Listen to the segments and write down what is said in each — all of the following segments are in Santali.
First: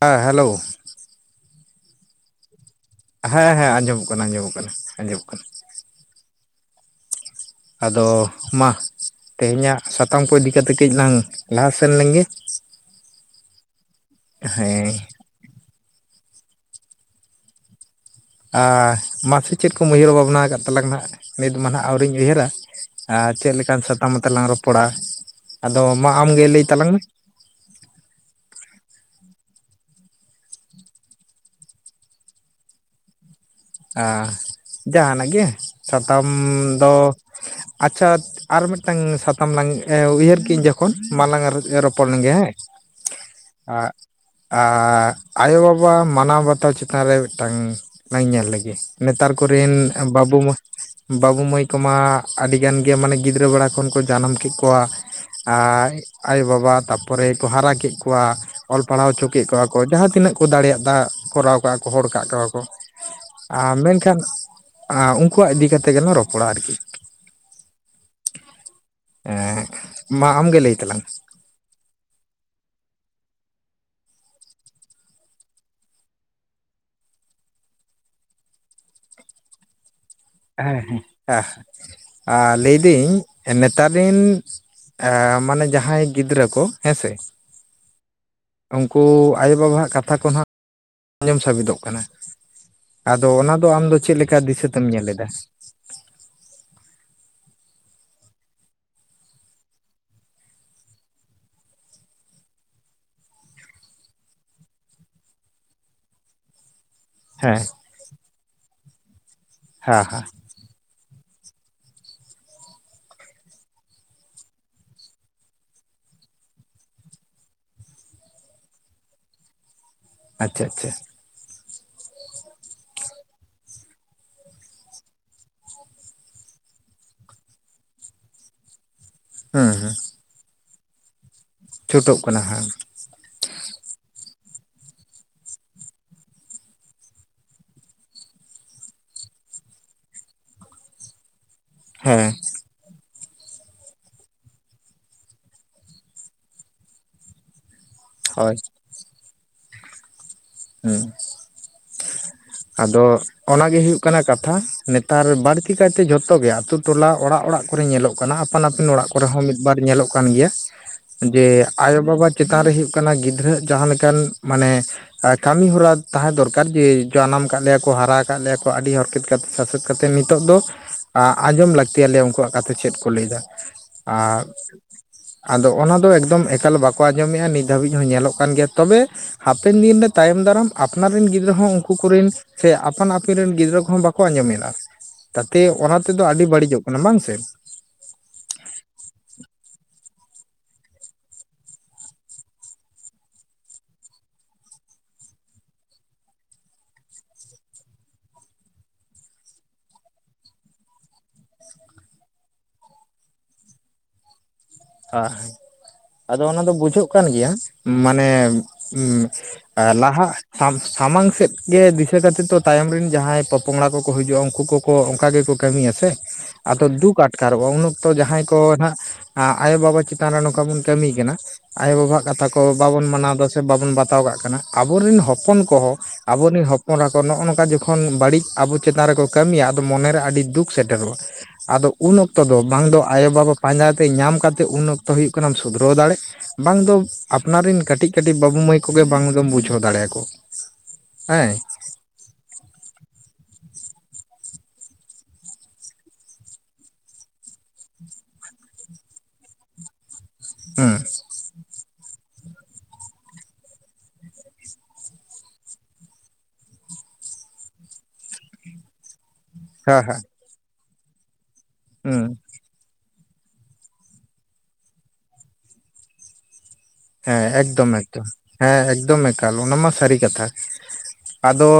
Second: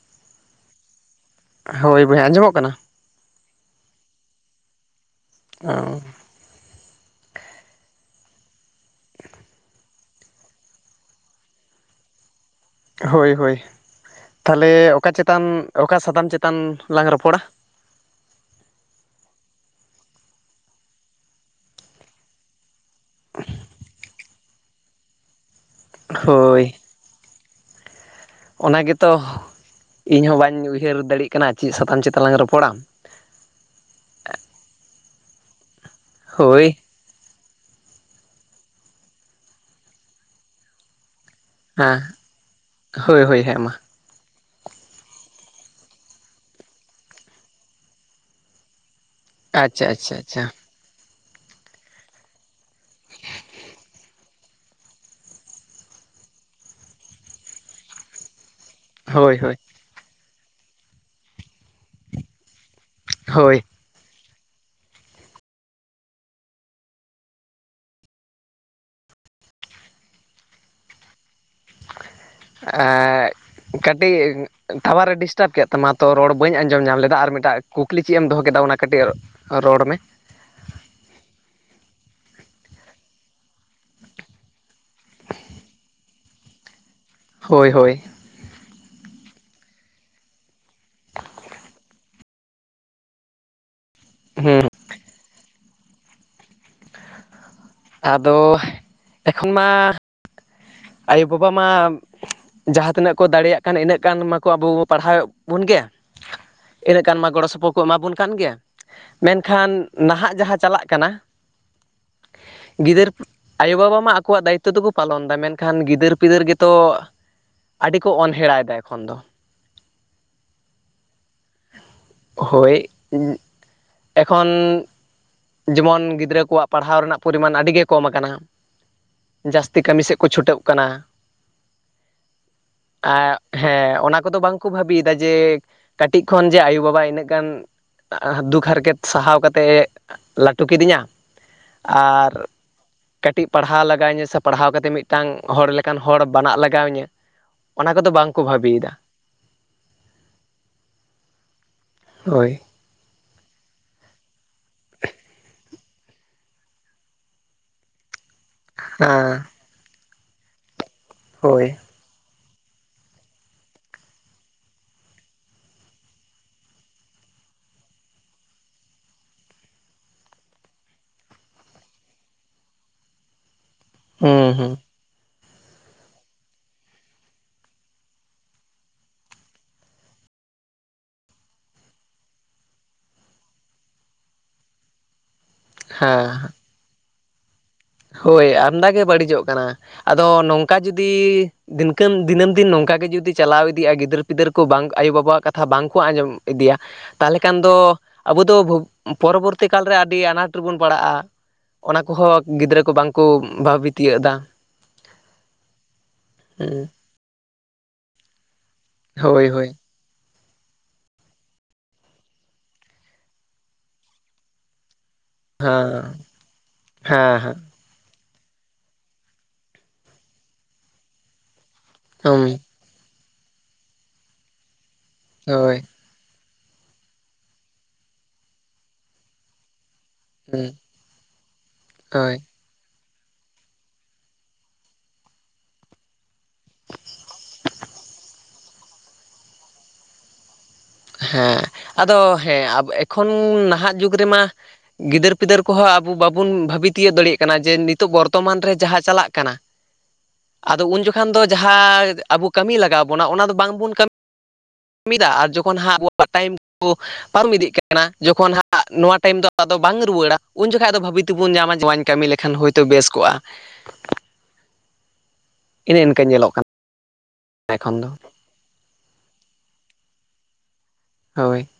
ᱦᱮᱸ ᱦᱮᱞᱳ ᱦᱳᱭ ᱵᱳᱭᱦᱟ ᱟᱸᱡᱚᱢᱚᱜ ᱠᱟᱱᱟ ᱦᱮᱸ ᱦᱮᱸ ᱟᱸᱡᱚᱢᱚᱜ ᱠᱟᱱᱟ ᱟᱸᱡᱚᱢᱚᱜ ᱠᱟᱱᱟ ᱟᱸᱡᱚᱢᱚᱜ ᱠᱟᱱᱟ ᱚ ᱟᱫᱚ ᱢᱟ ᱛᱮᱦᱮᱧᱟᱜ ᱥᱟᱛᱟᱢ ᱠᱚ ᱤᱫᱤ ᱠᱟᱛᱮ ᱠᱟᱹᱡ ᱞᱝ ᱞᱟᱦᱟ ᱥᱮᱱ ᱞᱮᱱᱜᱮ ᱦᱳᱭ ᱦᱳᱭ ᱛᱟᱦᱚᱞᱮ ᱦᱮᱸ ᱚᱠᱟ ᱪᱮᱛᱟᱱ ᱚᱠᱟ ᱥᱟᱛᱟᱢ ᱪᱮᱛᱟᱱ ᱞᱟᱝ ᱨᱚᱯᱚᱲᱟ ᱟᱨ ᱢᱟᱥᱮ ᱪᱮᱫ ᱠᱚ ᱩᱭᱦᱟᱹᱨ ᱵᱷᱟᱵᱽᱱᱟ ᱟᱠᱟᱫ ᱛᱟᱞᱟᱝ ᱦᱟᱸᱜ? ᱱᱤᱛ ᱢᱟ ᱱᱟᱸᱜ ᱟᱹᱣᱨᱤᱧ ᱩᱭᱦᱟᱹᱨᱟ ᱟᱨ ᱪᱮᱫ ᱞᱮᱠᱟᱱ ᱥᱟᱛᱟᱢ ᱟᱛᱮ ᱞᱟᱝ ᱨᱚᱯᱚᱲᱟ ᱟᱫᱚ? ᱢᱟ ᱟᱢᱜᱮ ᱞᱟᱹᱭ ᱦᱳᱭ ᱛᱟᱞᱟᱝ ᱢᱮ ᱚᱱᱟ ᱜᱮᱛᱚ ᱤᱧ ᱦᱚᱸ ᱵᱟᱹᱧ ᱩᱭᱦᱟᱹᱨ ᱫᱟᱲᱮᱜ ᱠᱟᱱᱟ ᱾ᱪᱮᱫ ᱥᱟᱛᱟᱢ ᱪᱮᱛᱟᱱ ᱞᱟᱝ ᱨᱚᱯᱚᱲᱟ? ᱦᱟᱻ ᱡᱟᱦᱟᱱᱟᱜ ᱜᱮ ᱥᱟᱛᱟᱢ ᱦᱳᱭ ᱫᱚ ᱟᱪᱷᱟ ᱟᱨ ᱢᱤᱫᱴᱟᱝ ᱥᱟᱛᱟᱢ ᱞᱟᱝ ᱩᱭᱦᱟᱹᱨ ᱠᱮᱫ ᱟᱹᱧ ᱡᱚᱠᱷᱚᱱ ᱢᱟᱞᱟᱝ ᱮ ᱦᱮᱸ ᱨᱚᱯᱚᱲᱞᱮᱱᱜᱮ ᱦᱮ ᱦᱳᱭ ᱦᱳᱭ ᱦᱮᱸ ᱢᱟ ᱮᱫ ᱟᱭᱳᱵᱟᱵᱟ ᱢᱟᱱᱟᱣ ᱵᱟᱛᱟᱣ ᱪᱮᱛᱟᱱ ᱨᱮ ᱢᱤᱫᱴᱟᱝ ᱞᱟᱝ ᱧᱮᱞ ᱞᱮᱜᱮ ᱱᱮᱛᱟᱨ ᱠᱚᱨᱮᱱ ᱟᱪᱪᱷᱟ ᱟᱪᱪᱷᱟ ᱵᱟᱹᱵᱩ ᱟᱪᱪᱷᱟ ᱢᱟ. ᱵᱟᱹᱵᱩ ᱢᱟᱹᱭ ᱠᱚᱢᱟ ᱟᱹᱰᱤᱜᱟᱱ ᱜᱮ ᱢᱟᱱᱮ ᱜᱤᱫᱽᱨᱟᱹ ᱵᱮᱲᱟ ᱠᱷᱚᱱ ᱠᱚ ᱡᱟᱱᱟᱢ ᱠᱮᱫ ᱠᱚᱣᱟ ᱟᱭᱳᱼᱵᱟᱵᱟ ᱛᱟᱨᱯᱚᱨᱮ ᱠᱚ ᱦᱟᱨᱟ ᱠᱮᱫ ᱠᱚᱣᱟ ᱚᱞ ᱯᱟᱲᱦᱟᱣ ᱦᱚᱪᱚ ᱦᱳᱭ ᱠᱮᱫ ᱦᱳᱭ ᱠᱚᱣᱟ ᱠᱚ ᱡᱟᱦᱟᱸ ᱛᱤᱱᱟᱹᱜ ᱠᱚ ᱫᱟᱲᱮᱭᱟᱜᱫᱟ ᱠᱚᱨᱟᱣ ᱠᱟᱜᱼᱟ ᱠᱚ ᱦᱚᱲ ᱠᱟᱜ ᱠᱚᱣᱟ ᱠᱚ ᱦᱳᱭ ᱟᱨ ᱢᱮᱱᱠᱷᱟᱱ ᱩᱱᱠᱩᱣᱟᱜ ᱤᱫᱤ ᱠᱟᱛᱮ ᱜᱮᱞᱟᱝ ᱨᱚᱯᱚᱲᱟ ᱟᱨᱠᱤ ᱦᱮᱸ ᱢᱟ ᱟᱢᱜᱮ ᱞᱟᱹᱭ ᱛᱟᱞᱟᱝ [unintelligible] ᱮᱫ ᱠᱟᱹᱴᱤᱡ ᱴᱟᱣᱟᱨᱮ ᱰᱤᱥᱴᱟᱵ ᱠᱮᱫ ᱛᱟᱢᱟ ᱛᱚ ᱨᱚᱲ ᱵᱟᱹᱧ ᱟᱸᱡᱚᱢ ᱧᱟᱢ ᱞᱮᱫᱟ ᱟᱨ ᱢᱤᱫᱴᱟᱝ ᱠᱩᱠᱞᱤ ᱪᱮᱫ ᱮᱢ ᱫᱚᱦᱚ ᱠᱮᱫᱟ ᱚᱱᱟ ᱠᱟᱹᱴᱤᱡ ᱨᱚᱲ ᱢᱮ ᱦᱮᱸ ᱦᱮᱸ ᱦᱮᱸ ᱞᱟᱹᱭᱫᱟᱹᱧ ᱱᱮᱛᱟᱨ ᱨᱤᱱ ᱢᱟᱱᱮ ᱡᱟᱦᱟᱸᱭ ᱜᱤᱫᱽᱨᱟᱹ ᱠᱚ ᱦᱮᱸ ᱥᱮ ᱦᱳᱭ ᱦᱳᱭ ᱩᱱᱠᱩ ᱟᱭᱳᱼᱵᱟᱵᱟᱣᱟᱜ ᱠᱟᱛᱷᱟ ᱠᱚ ᱱᱟᱦᱟᱜ ᱟᱡᱚᱢ ᱥᱟᱵᱤᱛᱚᱜ ᱠᱟᱱᱟ ᱟᱫᱚ ᱚᱱᱟ ᱫᱚ ᱟᱢᱫᱚ ᱪᱮᱫ ᱞᱮᱠᱟ ᱦᱮᱸ ᱫᱤᱥᱟᱹ ᱛᱮᱢ ᱧᱮᱞᱮᱫᱟ ᱟᱫᱚ ᱮᱠᱷᱚᱱ ᱢᱟ ᱟᱭᱳ ᱵᱟᱵᱟ ᱢᱟ ᱡᱟᱦᱟᱸ ᱛᱤᱱᱟᱹᱜ ᱠᱚ ᱫᱟᱲᱮᱭᱟᱜ ᱠᱟᱱ ᱤᱱᱟᱹᱜ ᱜᱟᱱ ᱢᱟᱠᱚ ᱟᱵᱚ ᱯᱟᱲᱦᱟᱣᱮᱫ ᱵᱚᱱ ᱜᱮ ᱤᱱᱟᱹᱜ ᱜᱟᱱ ᱢᱟ ᱜᱚᱲᱚ ᱦᱮᱸ ᱥᱚᱯᱚᱦᱚᱫ ᱠᱚ ᱮᱢᱟᱵᱚᱱ ᱠᱟᱱ ᱜᱮᱭᱟ ᱢᱮᱱᱠᱷᱟᱱ ᱦᱮᱸ ᱦᱮᱸ ᱱᱟᱦᱟᱜ ᱡᱟᱦᱟᱸ ᱪᱟᱞᱟᱜ ᱠᱟᱱᱟ ᱜᱤᱫᱟᱹᱨ ᱟᱭᱳᱼᱵᱟᱵᱟ ᱢᱟ ᱟᱠᱚᱣᱟᱜ ᱫᱟ. ᱭᱤᱛᱛᱚ ᱫᱚᱠᱚ ᱯᱟᱞᱚᱱᱫᱟ ᱢᱮᱱᱠᱷᱟᱱ ᱜᱤᱫᱟᱹᱨ ᱯᱤᱫᱟᱹᱨ ᱜᱮᱛᱚ ᱟᱹᱰᱤ ᱠᱚ ᱚᱱᱦᱮᱲᱟᱭᱮᱫᱟ ᱮᱠᱷᱚᱱ ᱫᱚ ᱟᱪᱪᱷᱟ ᱟᱪᱪᱷᱟ ᱦᱳᱭ ᱮᱠᱷᱚᱱ ᱡᱮᱢᱚᱱ ᱜᱤᱫᱽᱨᱟᱹ ᱠᱚᱣᱟᱜ ᱯᱟᱲᱦᱟᱣ ᱨᱮᱱᱟᱜ ᱯᱚᱨᱤᱢᱟᱱ ᱟᱹᱰᱤ ᱜᱮ ᱠᱚᱢ ᱠᱟᱱᱟ ᱦᱩᱸ ᱡᱟᱹᱥᱛᱤ ᱠᱟᱹᱢᱤ ᱥᱮᱫ ᱠᱚ ᱪᱷᱩᱴᱟᱹᱜ ᱠᱟᱱᱟ ᱪᱷᱩᱴᱚᱜ ᱠᱟᱱᱟ ᱦᱟ ᱮ ᱦᱮᱸ ᱚᱱᱟ ᱠᱚᱫᱚ ᱵᱟᱝ ᱠᱚ ᱵᱷᱟᱹᱵᱤᱭᱮᱫᱟ ᱡᱮ. ᱠᱟᱹᱴᱤᱡᱽ ᱠᱷᱚᱱ ᱡᱮ ᱟᱭᱳᱼ ᱵᱟᱵᱟ ᱤᱱᱟᱹᱜ ᱜᱟᱱᱼ- ᱫᱩᱠ ᱦᱟᱨ ᱠᱮᱛ ᱥᱟᱦᱟᱣ ᱠᱟᱛᱮᱫ ᱞᱟᱹᱴᱩ ᱠᱤᱫᱤᱧᱟ ᱟᱨ ᱦᱮᱸ ᱠᱟᱹᱴᱤᱡᱽ ᱯᱟᱲᱦᱟᱣ ᱞᱟᱜᱟᱣ ᱤᱧᱟᱹ ᱥᱮ ᱯᱟᱲᱦᱟᱣ ᱠᱟᱛᱮᱫ ᱢᱤᱫᱴᱟᱝ ᱦᱚᱲ ᱞᱮᱠᱟᱱ ᱦᱚᱲ ᱵᱮᱱᱟᱜ ᱞᱟᱜᱟᱣ ᱤᱧᱟᱹ ᱚᱱᱟ ᱠᱚᱫᱚ ᱵᱟᱝᱠᱚ ᱦᱳᱭ ᱵᱷᱟᱹᱵᱤᱭᱮᱫᱟ ᱦᱮᱸ ᱦᱳᱭ ᱟᱫᱚ ᱚᱱᱟ ᱜᱮ ᱦᱩᱭᱩᱜ ᱠᱟᱱᱟ ᱠᱟᱛᱷᱟ ᱱᱮᱛᱟᱨ ᱵᱟᱹᱲᱛᱤ ᱠᱟᱭᱛᱮ ᱡᱷᱚᱛᱚ ᱜᱮ ᱟᱹᱛᱩ ᱴᱚᱞᱟ ᱚᱲᱟᱜ ᱚᱲᱟᱜ ᱠᱚᱨᱮ ᱧᱮᱞᱚᱜ ᱠᱟᱱᱟ ᱟᱯᱟᱱ ᱟᱹᱯᱤᱱ ᱚᱲᱟᱜ ᱠᱚᱨᱮ ᱦᱮᱸ ᱦᱚᱸ ᱢᱤᱫ ᱵᱟᱨ ᱧᱮᱞᱚᱜ ᱠᱟᱱ ᱜᱮᱭᱟ ᱡᱮ ᱦᱳᱭ ᱟᱭ ᱳ ᱵᱟᱵᱟ ᱪᱮᱛᱟᱱ ᱨᱮ ᱦᱩᱭᱩᱜ ᱠᱟᱱᱟ ᱜᱤᱫᱽᱨᱟᱹ ᱡᱟᱦᱟᱸ ᱞᱮᱠᱟᱱ ᱢᱟᱱᱮ ᱟᱨ ᱠᱟᱹᱢᱤ ᱦᱚᱨᱟ ᱛᱟᱦᱮᱸ ᱫᱚᱨᱠᱟᱨ ᱡᱮ ᱡᱟᱱᱟᱢ ᱠᱟᱫ ᱞᱮᱭᱟ ᱠᱚ ᱦᱟᱨᱟ ᱟᱠᱟᱫ ᱞᱮᱭᱟ ᱠᱚ ᱟᱹᱰᱤ ᱦᱚᱨᱠᱮᱛ ᱠᱟᱛᱮ ᱥᱟᱥᱮᱛ ᱠᱟᱛᱮ ᱱᱤᱛᱚᱜ ᱫᱚ ᱟᱸᱡᱚᱢ ᱞᱟᱹᱠᱛᱤᱭᱟᱞᱮᱭᱟ ᱩᱱᱠᱩᱣᱟᱜ ᱠᱟᱛᱷᱟ ᱪᱮᱫ ᱠᱚ ᱞᱟᱹᱭᱫᱟ ᱟᱨ ᱦᱩᱸ ᱦᱩᱸ ᱟᱫᱚ ᱚᱱᱟᱫᱚ ᱮᱠᱫᱚᱢ ᱮᱠᱟᱞ ᱵᱟᱠᱚ ᱟᱸᱡᱚᱢᱮᱫᱼᱟ ᱱᱤᱛ ᱫᱷᱟᱹᱵᱤᱡᱽ ᱦᱚᱸ ᱧᱮᱞᱚᱜ ᱠᱟᱱ ᱜᱮᱭᱟ ᱛᱚᱵᱮ ᱦᱟᱯᱮᱱ ᱫᱤᱱ ᱨᱮ ᱛᱟᱭᱚᱢ ᱫᱟᱨᱟᱢ ᱟᱯᱱᱟᱨ ᱨᱮᱱ ᱜᱤᱫᱽᱨᱟᱹ ᱦᱚᱸ ᱩᱱᱠᱩ ᱟᱠᱚ ᱠᱚᱨᱮᱱ ᱥᱮ ᱟᱯᱟᱱ ᱟᱹᱯᱤᱱ ᱨᱮᱱ ᱜᱤᱫᱽᱨᱟᱹ ᱠᱚᱦᱚᱸ ᱵᱟᱠᱚ ᱟᱸᱡᱚᱢᱮᱫᱟ ᱛᱟᱛᱮ ᱚᱱᱟ ᱛᱮᱫᱚ ᱦᱮᱸ ᱟᱹᱰᱤ ᱵᱟᱹᱲᱤᱡᱚᱜ ᱠᱟᱱᱟ ᱠᱟᱱᱟ ᱵᱟᱝ ᱥᱮ ᱦᱳᱭ ᱟᱢᱫᱟ ᱜᱮ ᱵᱟᱹᱲᱤᱡᱚᱜ ᱠᱟᱱᱟ ᱟᱫᱚ ᱱᱚᱝᱠᱟ ᱡᱩᱫᱤ ᱫᱤᱱᱠᱟ. ᱢ ᱫᱤᱱᱟᱹᱢ ᱫᱤᱱ ᱱᱚᱝᱠᱟᱜ ᱜᱮ ᱡᱩᱫᱤ ᱪᱟᱞᱟᱣ ᱤᱫᱤᱜᱼᱟ ᱜᱤᱫᱟᱹᱨᱼ ᱯᱤᱫᱟᱹᱨ ᱠᱚ ᱵᱟᱝ ᱟᱭᱳᱼᱵᱟᱵᱟᱣᱟᱜ ᱠᱟᱛᱷᱟ ᱵᱟᱝᱠᱚ ᱟᱸᱡᱚᱢ ᱤᱫᱤᱭᱟ ᱛᱟᱦᱚᱞᱮ ᱠᱷᱟᱱ ᱫᱚ ᱟᱵᱚ ᱫᱚ ᱯᱚᱨᱚᱵᱚᱨᱛᱤ ᱠᱟᱞᱨᱮ ᱟᱹᱰᱤ ᱟᱱᱟᱴ ᱨᱮᱵᱚᱱ ᱯᱟᱲᱟᱜᱼᱟ ᱚᱱᱟ ᱠᱚᱦᱚᱸ ᱜᱤᱫᱽᱨᱟᱹ ᱠᱚ ᱵᱟᱝᱠᱚ ᱵᱷᱟᱵᱤ ᱛᱤᱭᱚᱜ ᱮᱫᱟ ᱟᱦ ᱟᱫᱚ ᱚᱱᱟ ᱫᱚ ᱵᱩᱡᱷᱟᱹᱜ ᱠᱟᱱ ᱜᱮᱭᱟ ᱢᱟᱱᱮ ᱦᱩᱸ ᱦᱳᱭ ᱦᱳᱭ ᱞᱟᱦᱟ ᱥᱟᱢᱟᱝ ᱥᱮᱫ ᱜᱮ ᱫᱤᱥᱟᱹ ᱠᱟᱛᱮ ᱛᱚ ᱛᱟᱭᱚᱢ ᱨᱮᱱ ᱡᱟᱦᱟᱸᱭ ᱯᱚᱯᱚᱝᱲᱟ ᱠᱚᱠᱚ ᱦᱤᱡᱩᱜᱼᱟ ᱩᱱᱠᱩ ᱠᱚ ᱠᱚ ᱚᱱᱠᱟ ᱜᱮᱠᱚ ᱠᱟᱹᱢᱤᱭᱟ ᱥᱮ ᱟᱫᱚ ᱫᱩᱠ ᱦᱮᱸ ᱟᱴᱠᱟᱨᱚᱜᱼᱟ ᱩᱱ ᱚᱠᱛᱚ ᱡᱟᱦᱟᱸᱭ ᱠᱚ ᱱᱟᱦᱟᱜ ᱟᱭᱳᱼᱵᱟᱵᱟ ᱪᱮᱛᱟᱱ ᱨᱮ ᱱᱚᱝᱠᱟ ᱵᱚᱱ ᱠᱟᱹᱢᱤ ᱠᱟᱱᱟ ᱟᱭᱳ ᱵᱟᱵᱟ ᱣᱟᱜ ᱠᱟᱛᱷᱟ ᱦᱮᱸ ᱠᱚ ᱵᱟᱵᱚᱱ ᱢᱟᱱᱟᱣ ᱫᱟ ᱥᱮ ᱵᱟᱵᱚᱱ ᱵᱟᱛᱟᱣ ᱠᱟᱜ ᱠᱟᱱᱟ ᱟᱵᱚᱨᱤᱱ ᱦᱚᱯᱚᱱ ᱦᱳᱭ ᱠᱚᱦᱚᱸ ᱟᱵᱚᱨᱮᱱ ᱦᱚᱯᱚᱱᱨᱟ ᱠᱚ ᱱᱚᱜᱼᱚ ᱱᱚᱝᱠᱟ ᱡᱚᱠᱷᱚᱱ ᱵᱟᱹᱲᱤᱡ ᱟᱵᱚ ᱪᱮᱛᱟᱱ ᱨᱮᱠᱚ ᱠᱟᱹᱢᱤᱭᱟ ᱟᱫᱚ ᱢᱚᱱᱮᱨᱮ ᱟᱹᱰᱤ ᱫᱩᱠ ᱥᱮᱴᱮᱨᱚᱜᱼᱟ ᱟᱫᱚ ᱩᱱ ᱦᱳᱭ ᱚᱠᱛᱚ ᱫᱚ ᱵᱟᱝ ᱫᱚ ᱟᱭᱳᱼᱵᱟᱵᱟ ᱯᱟᱸᱡᱟ ᱛᱮ ᱧᱟᱢ ᱠᱟᱛᱮ ᱩᱱ ᱚᱠᱛᱚ ᱦᱩᱭᱩᱜ ᱠᱟᱱᱟᱢ ᱥᱩᱫᱷᱩᱨᱟᱣ ᱫᱟᱲᱮᱜ ᱵᱟᱝ ᱫᱚ ᱟᱯᱱᱟᱨ ᱨᱮᱱ ᱠᱟᱹᱴᱤᱡ ᱠᱟᱹᱴᱤᱡ ᱵᱟᱹᱵᱩ ᱢᱟᱹᱭ ᱠᱚᱜᱮ ᱵᱟᱝ ᱫᱚᱢ ᱵᱩᱡᱷᱟᱹᱣ ᱫᱟᱲᱮᱭᱟᱠᱚ ᱦᱮᱸ ᱟᱫᱚ ᱦᱮᱸ ᱮᱠᱷᱚᱱ ᱱᱟᱦᱟᱜ ᱡᱩᱜᱽ ᱨᱮᱢᱟ ᱜᱤᱫᱟᱹᱨ ᱯᱤᱫᱟᱹᱨ ᱠᱚᱦᱚᱸ ᱟᱵᱚ ᱵᱟᱵᱩᱱ ᱵᱷᱷᱟᱵᱤ ᱛᱤᱭᱟᱹᱜ ᱫᱟᱲᱮᱭᱟᱜ ᱠᱟᱱᱟ ᱡᱮ ᱱᱤᱛᱚᱜ ᱵᱚᱨᱛᱚᱢᱟᱱ ᱨᱮ ᱡᱟᱦᱟᱸ ᱪᱟᱞᱟᱜ ᱠᱟᱱᱟ [inaudible] ᱟᱫᱚ ᱦᱩᱸ ᱩᱱ ᱡᱚᱠᱷᱚᱱ ᱠᱷᱟᱱ ᱫᱚ ᱡᱟᱦᱟ ᱟᱵᱚ ᱠᱟᱹᱢᱤ ᱞᱟᱜᱟᱣ ᱵᱚᱱᱟ ᱚᱱᱟ ᱫᱚ ᱵᱟᱝ ᱵᱚᱱ [inaudible] ᱢᱤᱫᱟ ᱟᱨ ᱡᱚᱠ [unintelligible] ᱯᱟᱨᱚᱢ ᱤᱫᱤᱜ ᱠᱟᱱᱟ ᱡᱚᱠᱷᱚᱱ ᱦᱟᱸᱜ ᱱᱚᱣᱟ ᱴᱟᱭᱤᱢ ᱫᱚ ᱟᱫᱚ ᱦᱮᱸ ᱵᱟᱝ ᱦᱮᱸ ᱨᱩᱣᱟᱹᱲᱟ ᱩᱱ ᱡᱚᱠᱷᱟᱜ ᱟᱫᱚ ᱵᱷᱟᱹᱵᱤ ᱛᱮᱵᱚᱱ ᱧᱟᱢᱟ ᱱᱳᱣᱟᱧ ᱦᱩᱸ ᱠᱟᱹᱢᱤ ᱞᱮᱠᱷᱟᱱ ᱦᱳᱭᱛᱳ ᱵᱮᱥ ᱠᱚᱜᱼᱟ ᱤᱱᱟᱹ ᱤᱱᱝ ᱠᱟᱹ ᱧᱮᱞᱚᱜ ᱠᱟᱱᱟ ᱦᱮᱸ ᱮᱠᱫᱚᱢ ᱮᱠᱷᱚᱱ ᱫᱚ ᱮᱠᱫᱚᱢ ᱦᱮᱸ ᱮᱠᱫᱚᱢ ᱮᱠᱟᱞ ᱚᱱᱟ ᱢᱟ ᱥᱟᱹᱨᱤ ᱠᱟᱛᱷᱟ ᱦᱳᱭ ᱟᱫᱚ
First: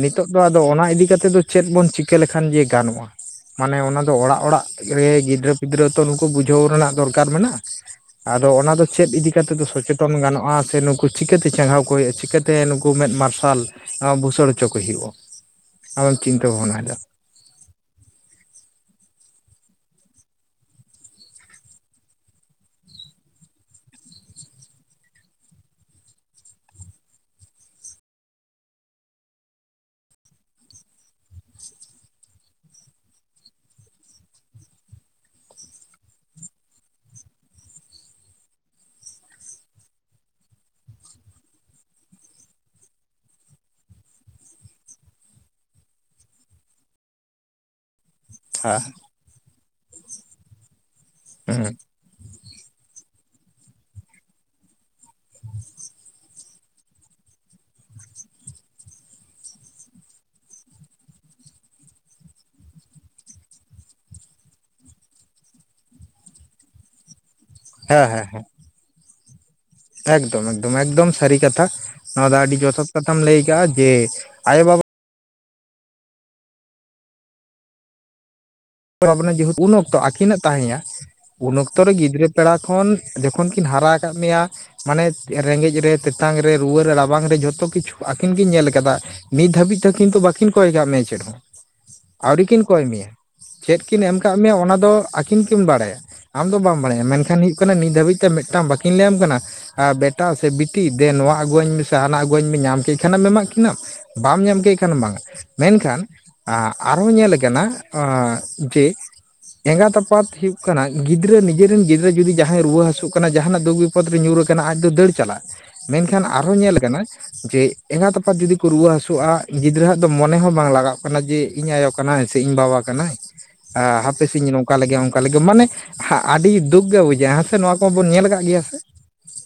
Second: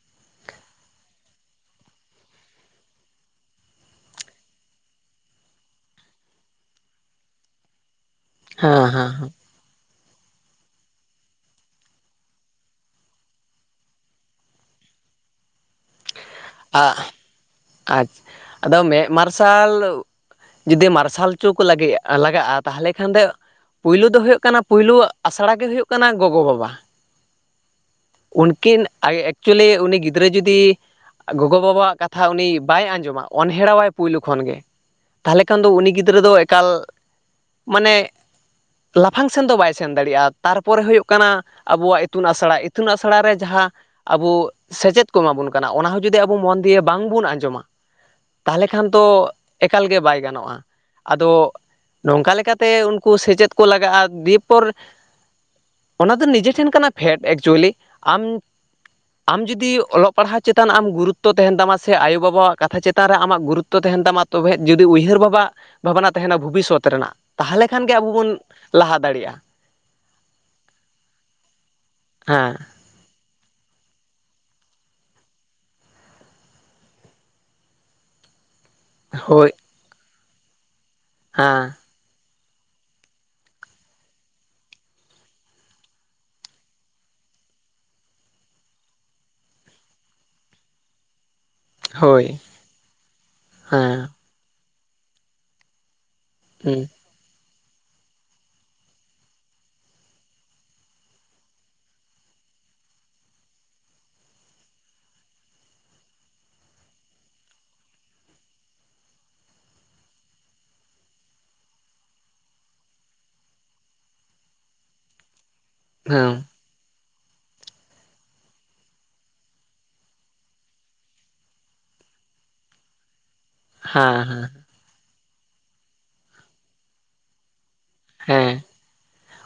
ᱱᱤᱛᱚᱜ ᱫᱚ ᱟᱫᱚ ᱚᱱᱟ ᱤᱫᱤ ᱠᱟᱛᱮ ᱫᱚ ᱪᱮᱫ ᱵᱚᱱ ᱪᱤᱠᱟᱹ ᱞᱮᱠᱷᱟᱱ ᱜᱮ ᱜᱟᱱᱚᱜᱼᱟ? ᱢᱟᱱᱮ ᱚᱱᱟ ᱫᱚ ᱚᱲᱟᱜ ᱚᱲᱟᱜ ᱨᱮ ᱜᱤᱫᱽᱨᱟᱹ ᱯᱤᱫᱽᱨᱟᱹ ᱛᱚ ᱱᱩᱠᱩ ᱵᱩᱡᱷᱟᱹᱣ ᱨᱮᱱᱟᱜ ᱫᱚᱨᱠᱟᱨ ᱢᱮᱱᱟᱜᱼᱟ ᱟᱫᱚ ᱚᱱᱟ ᱫᱚ ᱦᱮᱸ ᱦᱮᱸ ᱪᱤᱠᱟᱹ ᱛᱮᱫᱚ ᱥᱚᱪᱮᱛᱚᱱ ᱜᱟᱱᱚᱜᱼᱟ ᱥᱮ ᱱᱩᱠᱩ ᱪᱤᱠᱟᱹᱛᱮ ᱪᱟᱸᱜᱟᱣ ᱠᱚ ᱦᱩᱭᱩᱜᱼᱟ? ᱪᱤᱠᱟᱹᱛᱮ ᱱᱩᱠᱩ ᱢᱮᱫ ᱢᱟᱨᱥᱟᱞ? ᱟ ᱵᱩᱥᱟᱹᱲ ᱦᱚᱪᱚ ᱠᱚ ᱦᱩᱭᱩᱜᱼᱟ ᱟᱢᱮᱢ ᱪᱤᱱᱛᱟᱹ ᱵᱷᱟᱵᱱᱟᱭᱮᱫᱟ ᱟᱡ ᱟᱫᱚ ᱢᱮᱫ ᱢᱟᱨᱥᱟᱞ ᱡᱩᱫᱤ ᱢᱟᱨᱥᱟᱞ ᱪᱚ ᱠᱚ ᱞᱟᱹᱜᱤᱫ ᱞᱟᱜᱟᱜᱼᱟ ᱛᱟᱦᱚᱞᱮ ᱠᱷᱟᱱ ᱫᱚ ᱯᱩᱭᱞᱩ ᱫᱚ ᱦᱩᱭᱩᱜ ᱠᱟᱱᱟ ᱯᱩᱭᱞᱩ ᱟᱥᱲᱟ ᱜᱮ ᱦᱩᱭᱩᱜ ᱠᱟᱱᱟ ᱜᱚᱜᱚ ᱵᱟᱵᱟ ᱩᱱᱠᱤᱱ ᱟᱡ ᱮᱠᱪᱩᱭᱮᱞᱤ ᱩᱱᱤ ᱜᱤᱫᱽᱨᱟᱹ ᱡᱩᱫᱤ ᱜᱚᱜᱚᱼᱣᱟᱜ ᱠᱟᱛᱷᱟ ᱩᱱᱤ ᱵᱟᱭ ᱟᱸᱡᱚᱢᱟ ᱚᱱᱦᱮᱲᱟᱣᱟᱭ ᱯᱩᱭᱞᱩ ᱠᱷᱚᱱ ᱜᱮ ᱛᱟᱦᱞᱮ ᱠᱷᱟᱱ ᱫᱚ ᱩᱱᱤ ᱜᱤᱫᱽᱨᱟᱹ ᱫᱚ ᱮᱠᱟᱞ ᱢᱟᱱᱮ ᱞᱟᱯᱷᱟᱝ ᱥᱮᱱ ᱫᱚ ᱵᱟᱭ ᱥᱮᱱ ᱫᱟᱲᱮᱭᱟᱜᱼᱟ ᱛᱟᱨᱯᱚᱨᱮ ᱦᱩᱭᱩᱜ ᱠᱟᱱᱟ ᱟᱵᱚᱣᱟᱜ ᱤᱛᱩᱱ ᱟᱥᱲᱟ ᱤᱛᱩᱱ ᱟᱥᱲᱟ ᱨᱮ ᱡᱟᱦᱟ ᱟᱵᱚ ᱥᱮᱪᱮᱫ ᱠᱚ ᱮᱢᱟ ᱵᱚᱱ ᱠᱟᱱᱟ ᱚᱱᱟ ᱦᱚ ᱡᱩᱫᱤ ᱟᱵᱚ ᱢᱚᱱ ᱫᱤᱭᱮ ᱵᱟᱝ ᱵᱚᱱ ᱟᱸᱡᱚᱢᱟ ᱛᱟᱦᱞᱮ ᱦᱩᱸ ᱠᱷᱟᱱ ᱫᱚ ᱮᱠᱟᱞᱜᱮ ᱵᱟᱭ ᱜᱟᱱᱚᱜᱼᱟ ᱟᱫᱚ ᱦᱮᱸ ᱱᱚᱝᱠᱟ ᱞᱮᱠᱟᱛᱮ ᱩᱱᱠᱩ ᱥᱮᱪᱮᱫ ᱠᱚ ᱞᱟᱜᱟᱜᱼᱟ ᱫᱤᱭᱮ ᱯᱚᱨ ᱚᱱᱟ ᱫᱚ ᱱᱤᱡᱮ ᱴᱷᱮᱱ ᱠᱟᱱᱟ ᱯᱷᱮᱰ ᱮᱠᱪᱩᱭᱟᱹᱞᱤ ᱟᱢ ᱟᱢ ᱡᱩᱫᱤ ᱚᱞᱚᱜ ᱯᱟᱲᱦᱟᱜ ᱪᱮᱛᱟᱱ ᱟᱢ ᱜᱩᱨᱩᱛᱛᱚ ᱛᱟᱦᱮᱸᱱ ᱛᱟᱢᱟ ᱥᱮ ᱟᱭᱳ ᱵᱟᱵᱟᱼᱣᱟᱜ ᱠᱟᱛᱷᱟ ᱪᱮᱛᱟᱱ ᱨᱮ ᱟᱢᱟᱜ ᱜᱩᱨᱩᱛᱛᱚ ᱛᱟᱦᱮᱸᱱ ᱛᱟᱢᱟ ᱛᱚᱵᱮ ᱡᱩᱫᱤ ᱩᱭᱦᱟᱹᱨ ᱵᱷᱟᱵᱟᱜ ᱵᱷᱟᱵᱱᱟ ᱛᱟᱦᱮᱸᱱᱟ ᱵᱷᱩᱵᱤᱥᱥᱚᱛ ᱨᱮᱱᱟᱜ ᱛᱟᱦᱞᱮ ᱠᱷᱟᱱ ᱜᱮ ᱟᱵᱚ ᱵᱚᱱ ᱞᱟᱦᱟ ᱫᱟᱲᱮᱭᱟᱜᱼᱟ ᱮᱜᱽᱫᱚᱢ ᱮᱜᱽᱫᱚᱢ ᱮᱠᱫᱚᱢ ᱥᱟᱹᱨᱤ ᱠᱟᱛᱷᱟ ᱱᱚᱶᱟ ᱫᱚ ᱦᱮᱸ ᱟᱹᱰᱤ ᱡᱚᱛᱷᱟᱛ ᱠᱟᱛᱷᱟᱢ ᱞᱟᱹᱭ ᱠᱟᱜᱼᱟ ᱡᱮ ᱟᱭᱳ ᱵᱟᱵᱟ [unintelligible] ᱦᱳᱭ ᱡᱮᱦᱩ ᱩᱱ ᱚᱠᱛᱚ ᱟᱹᱠᱤᱱᱟᱜ ᱛᱟᱦᱮᱸᱭᱟ ᱩᱱ ᱦᱮᱸ ᱚᱠᱛᱚ ᱨᱮ ᱜᱤᱫᱽᱨᱟᱹ ᱯᱮᱲᱟ ᱠᱷᱚᱱ ᱡᱚᱠᱷᱚᱱ ᱠᱤᱱ ᱦᱟᱨᱟ ᱟᱠᱟᱫ ᱢᱮᱧᱟ ᱢᱟᱱᱮ ᱨᱮᱸᱜᱮᱡ ᱨᱮ ᱛᱮᱛᱟᱝ ᱨᱮ ᱨᱩᱣᱟᱹ ᱨᱮ ᱨᱟᱵᱟᱝ ᱨᱮ ᱡᱷᱚᱛᱚ ᱠᱤᱪᱷᱩ ᱟᱹᱠᱤᱱ ᱠᱤᱱ ᱧᱮᱞ ᱠᱟᱫᱟ ᱱᱤᱛ ᱫᱷᱟᱹᱵᱤᱡ ᱛᱮ ᱠᱤᱱᱛᱩ ᱵᱟᱹᱠᱤᱱ ᱠᱚᱭ ᱠᱟᱜ ᱢᱮᱭᱟ᱾ ᱪᱮᱫ ᱦᱚᱸ? ᱦᱳᱭ ᱟᱹᱣᱨᱤ ᱠᱤᱱ ᱠᱚᱭ ᱢᱮᱭᱟ ᱪᱮᱫ ᱠᱤᱱ ᱦᱮᱸ ᱮᱢ ᱠᱟᱜ ᱢᱮᱭᱟ ᱚᱱᱟ ᱫᱚ ᱟᱹᱠᱤᱱ ᱠᱤᱱ ᱵᱟᱲᱟᱭᱟ? ᱟᱢ ᱫᱚ ᱵᱟᱢ ᱦᱮᱸ ᱵᱟᱲᱟᱭᱟ ᱢᱮᱱᱠᱷᱟᱱ ᱦᱩᱭᱩᱜ ᱠᱟᱱᱟ ᱱᱤᱛ ᱫᱷᱟᱹᱵᱤᱡ ᱛᱮ ᱢᱤᱫ ᱴᱟᱝ ᱵᱟᱠᱤᱱ ᱞᱟᱹᱭᱟᱢ ᱠᱟᱱᱟ ᱟᱨ ᱵᱮᱴᱟ ᱥᱮ ᱵᱤᱴᱤ ᱫᱮ ᱱᱚᱶᱟ ᱟᱹᱜᱩᱟᱹᱧ ᱢᱮᱥᱮ ᱦᱟᱱᱟ ᱟᱹᱜᱩᱣᱟᱹᱧ ᱢᱮ ᱧᱟᱢ ᱠᱮᱫ ᱠᱷᱟᱱᱮᱢ ᱮᱢᱟᱜ ᱠᱤᱱᱟ. ᱢ ᱵᱟᱢ ᱧᱟᱢ ᱠᱮᱫ ᱠᱷᱟᱱ ᱵᱟᱝᱼᱟ ᱢᱮᱱᱠᱷᱟᱱ ᱟᱨ ᱦᱚᱸ ᱧᱮᱞ ᱠᱟᱱᱟ ᱟᱧᱻ ᱡᱮ ᱮᱸᱜᱟᱛ ᱟᱯᱟᱛ ᱦᱩᱭᱩᱜ ᱠᱟᱱᱟ ᱜᱤᱫᱽᱨᱟᱹ ᱱᱤᱡᱮᱨᱤᱱ ᱜᱤᱫᱽᱨᱟᱹ ᱡᱩᱫᱤ ᱡᱟᱦᱟᱸᱭ ᱨᱩᱣᱟᱹ ᱦᱟᱹᱥᱩᱜ ᱠᱟᱱᱟ ᱡᱟᱦᱟᱸᱱᱟᱜ ᱫᱩᱠᱷ ᱜᱤ ᱯᱚᱫ ᱨᱮ ᱧᱩᱨ ᱠᱟᱱᱟ ᱟᱡ ᱫᱚ ᱫᱟᱹᱲ ᱪᱟᱞᱟᱜ ᱢᱮᱱᱠᱷᱟᱱ ᱦᱮᱸ ᱟᱨᱦᱚᱸ ᱧᱮᱞ ᱠᱟᱱᱟ ᱡᱮ ᱮᱸᱜᱟᱛ ᱟᱯᱟᱛ ᱡᱩᱫᱤ ᱠᱚ ᱨᱩᱣᱟᱹ ᱦᱟᱹᱥᱩᱜᱼᱟ ᱜᱤᱫᱽᱨᱟᱹ ᱦᱟᱜ ᱫᱚ ᱢᱚᱱᱮ ᱦᱚᱸ ᱵᱟᱝ ᱞᱟᱜᱟᱜ ᱠᱟᱱᱟ ᱡᱮ ᱤᱧ ᱟᱭᱳ ᱠᱟᱱᱟᱭ ᱥᱮ ᱤᱧ ᱵᱟᱵᱟ [unintelligible] ᱟ ᱦᱟᱯᱮᱥᱤᱧ ᱦᱮᱸ ᱱᱚᱝᱠᱟ ᱞᱮᱜᱮ ᱚᱝᱠᱟ ᱞᱮᱜᱮ ᱢᱟᱱᱮ ᱟᱹᱰᱤ ᱫᱩᱠ ᱜᱮ ᱵᱩᱡᱷᱟᱹᱜᱼᱟ ᱦᱮᱸᱥᱮ ᱱᱚᱣᱟ ᱠᱚᱵᱚᱱ ᱧᱮᱞ ᱟᱠᱟᱫ ᱦᱮᱸ ᱜᱮᱭᱟ ᱥᱮ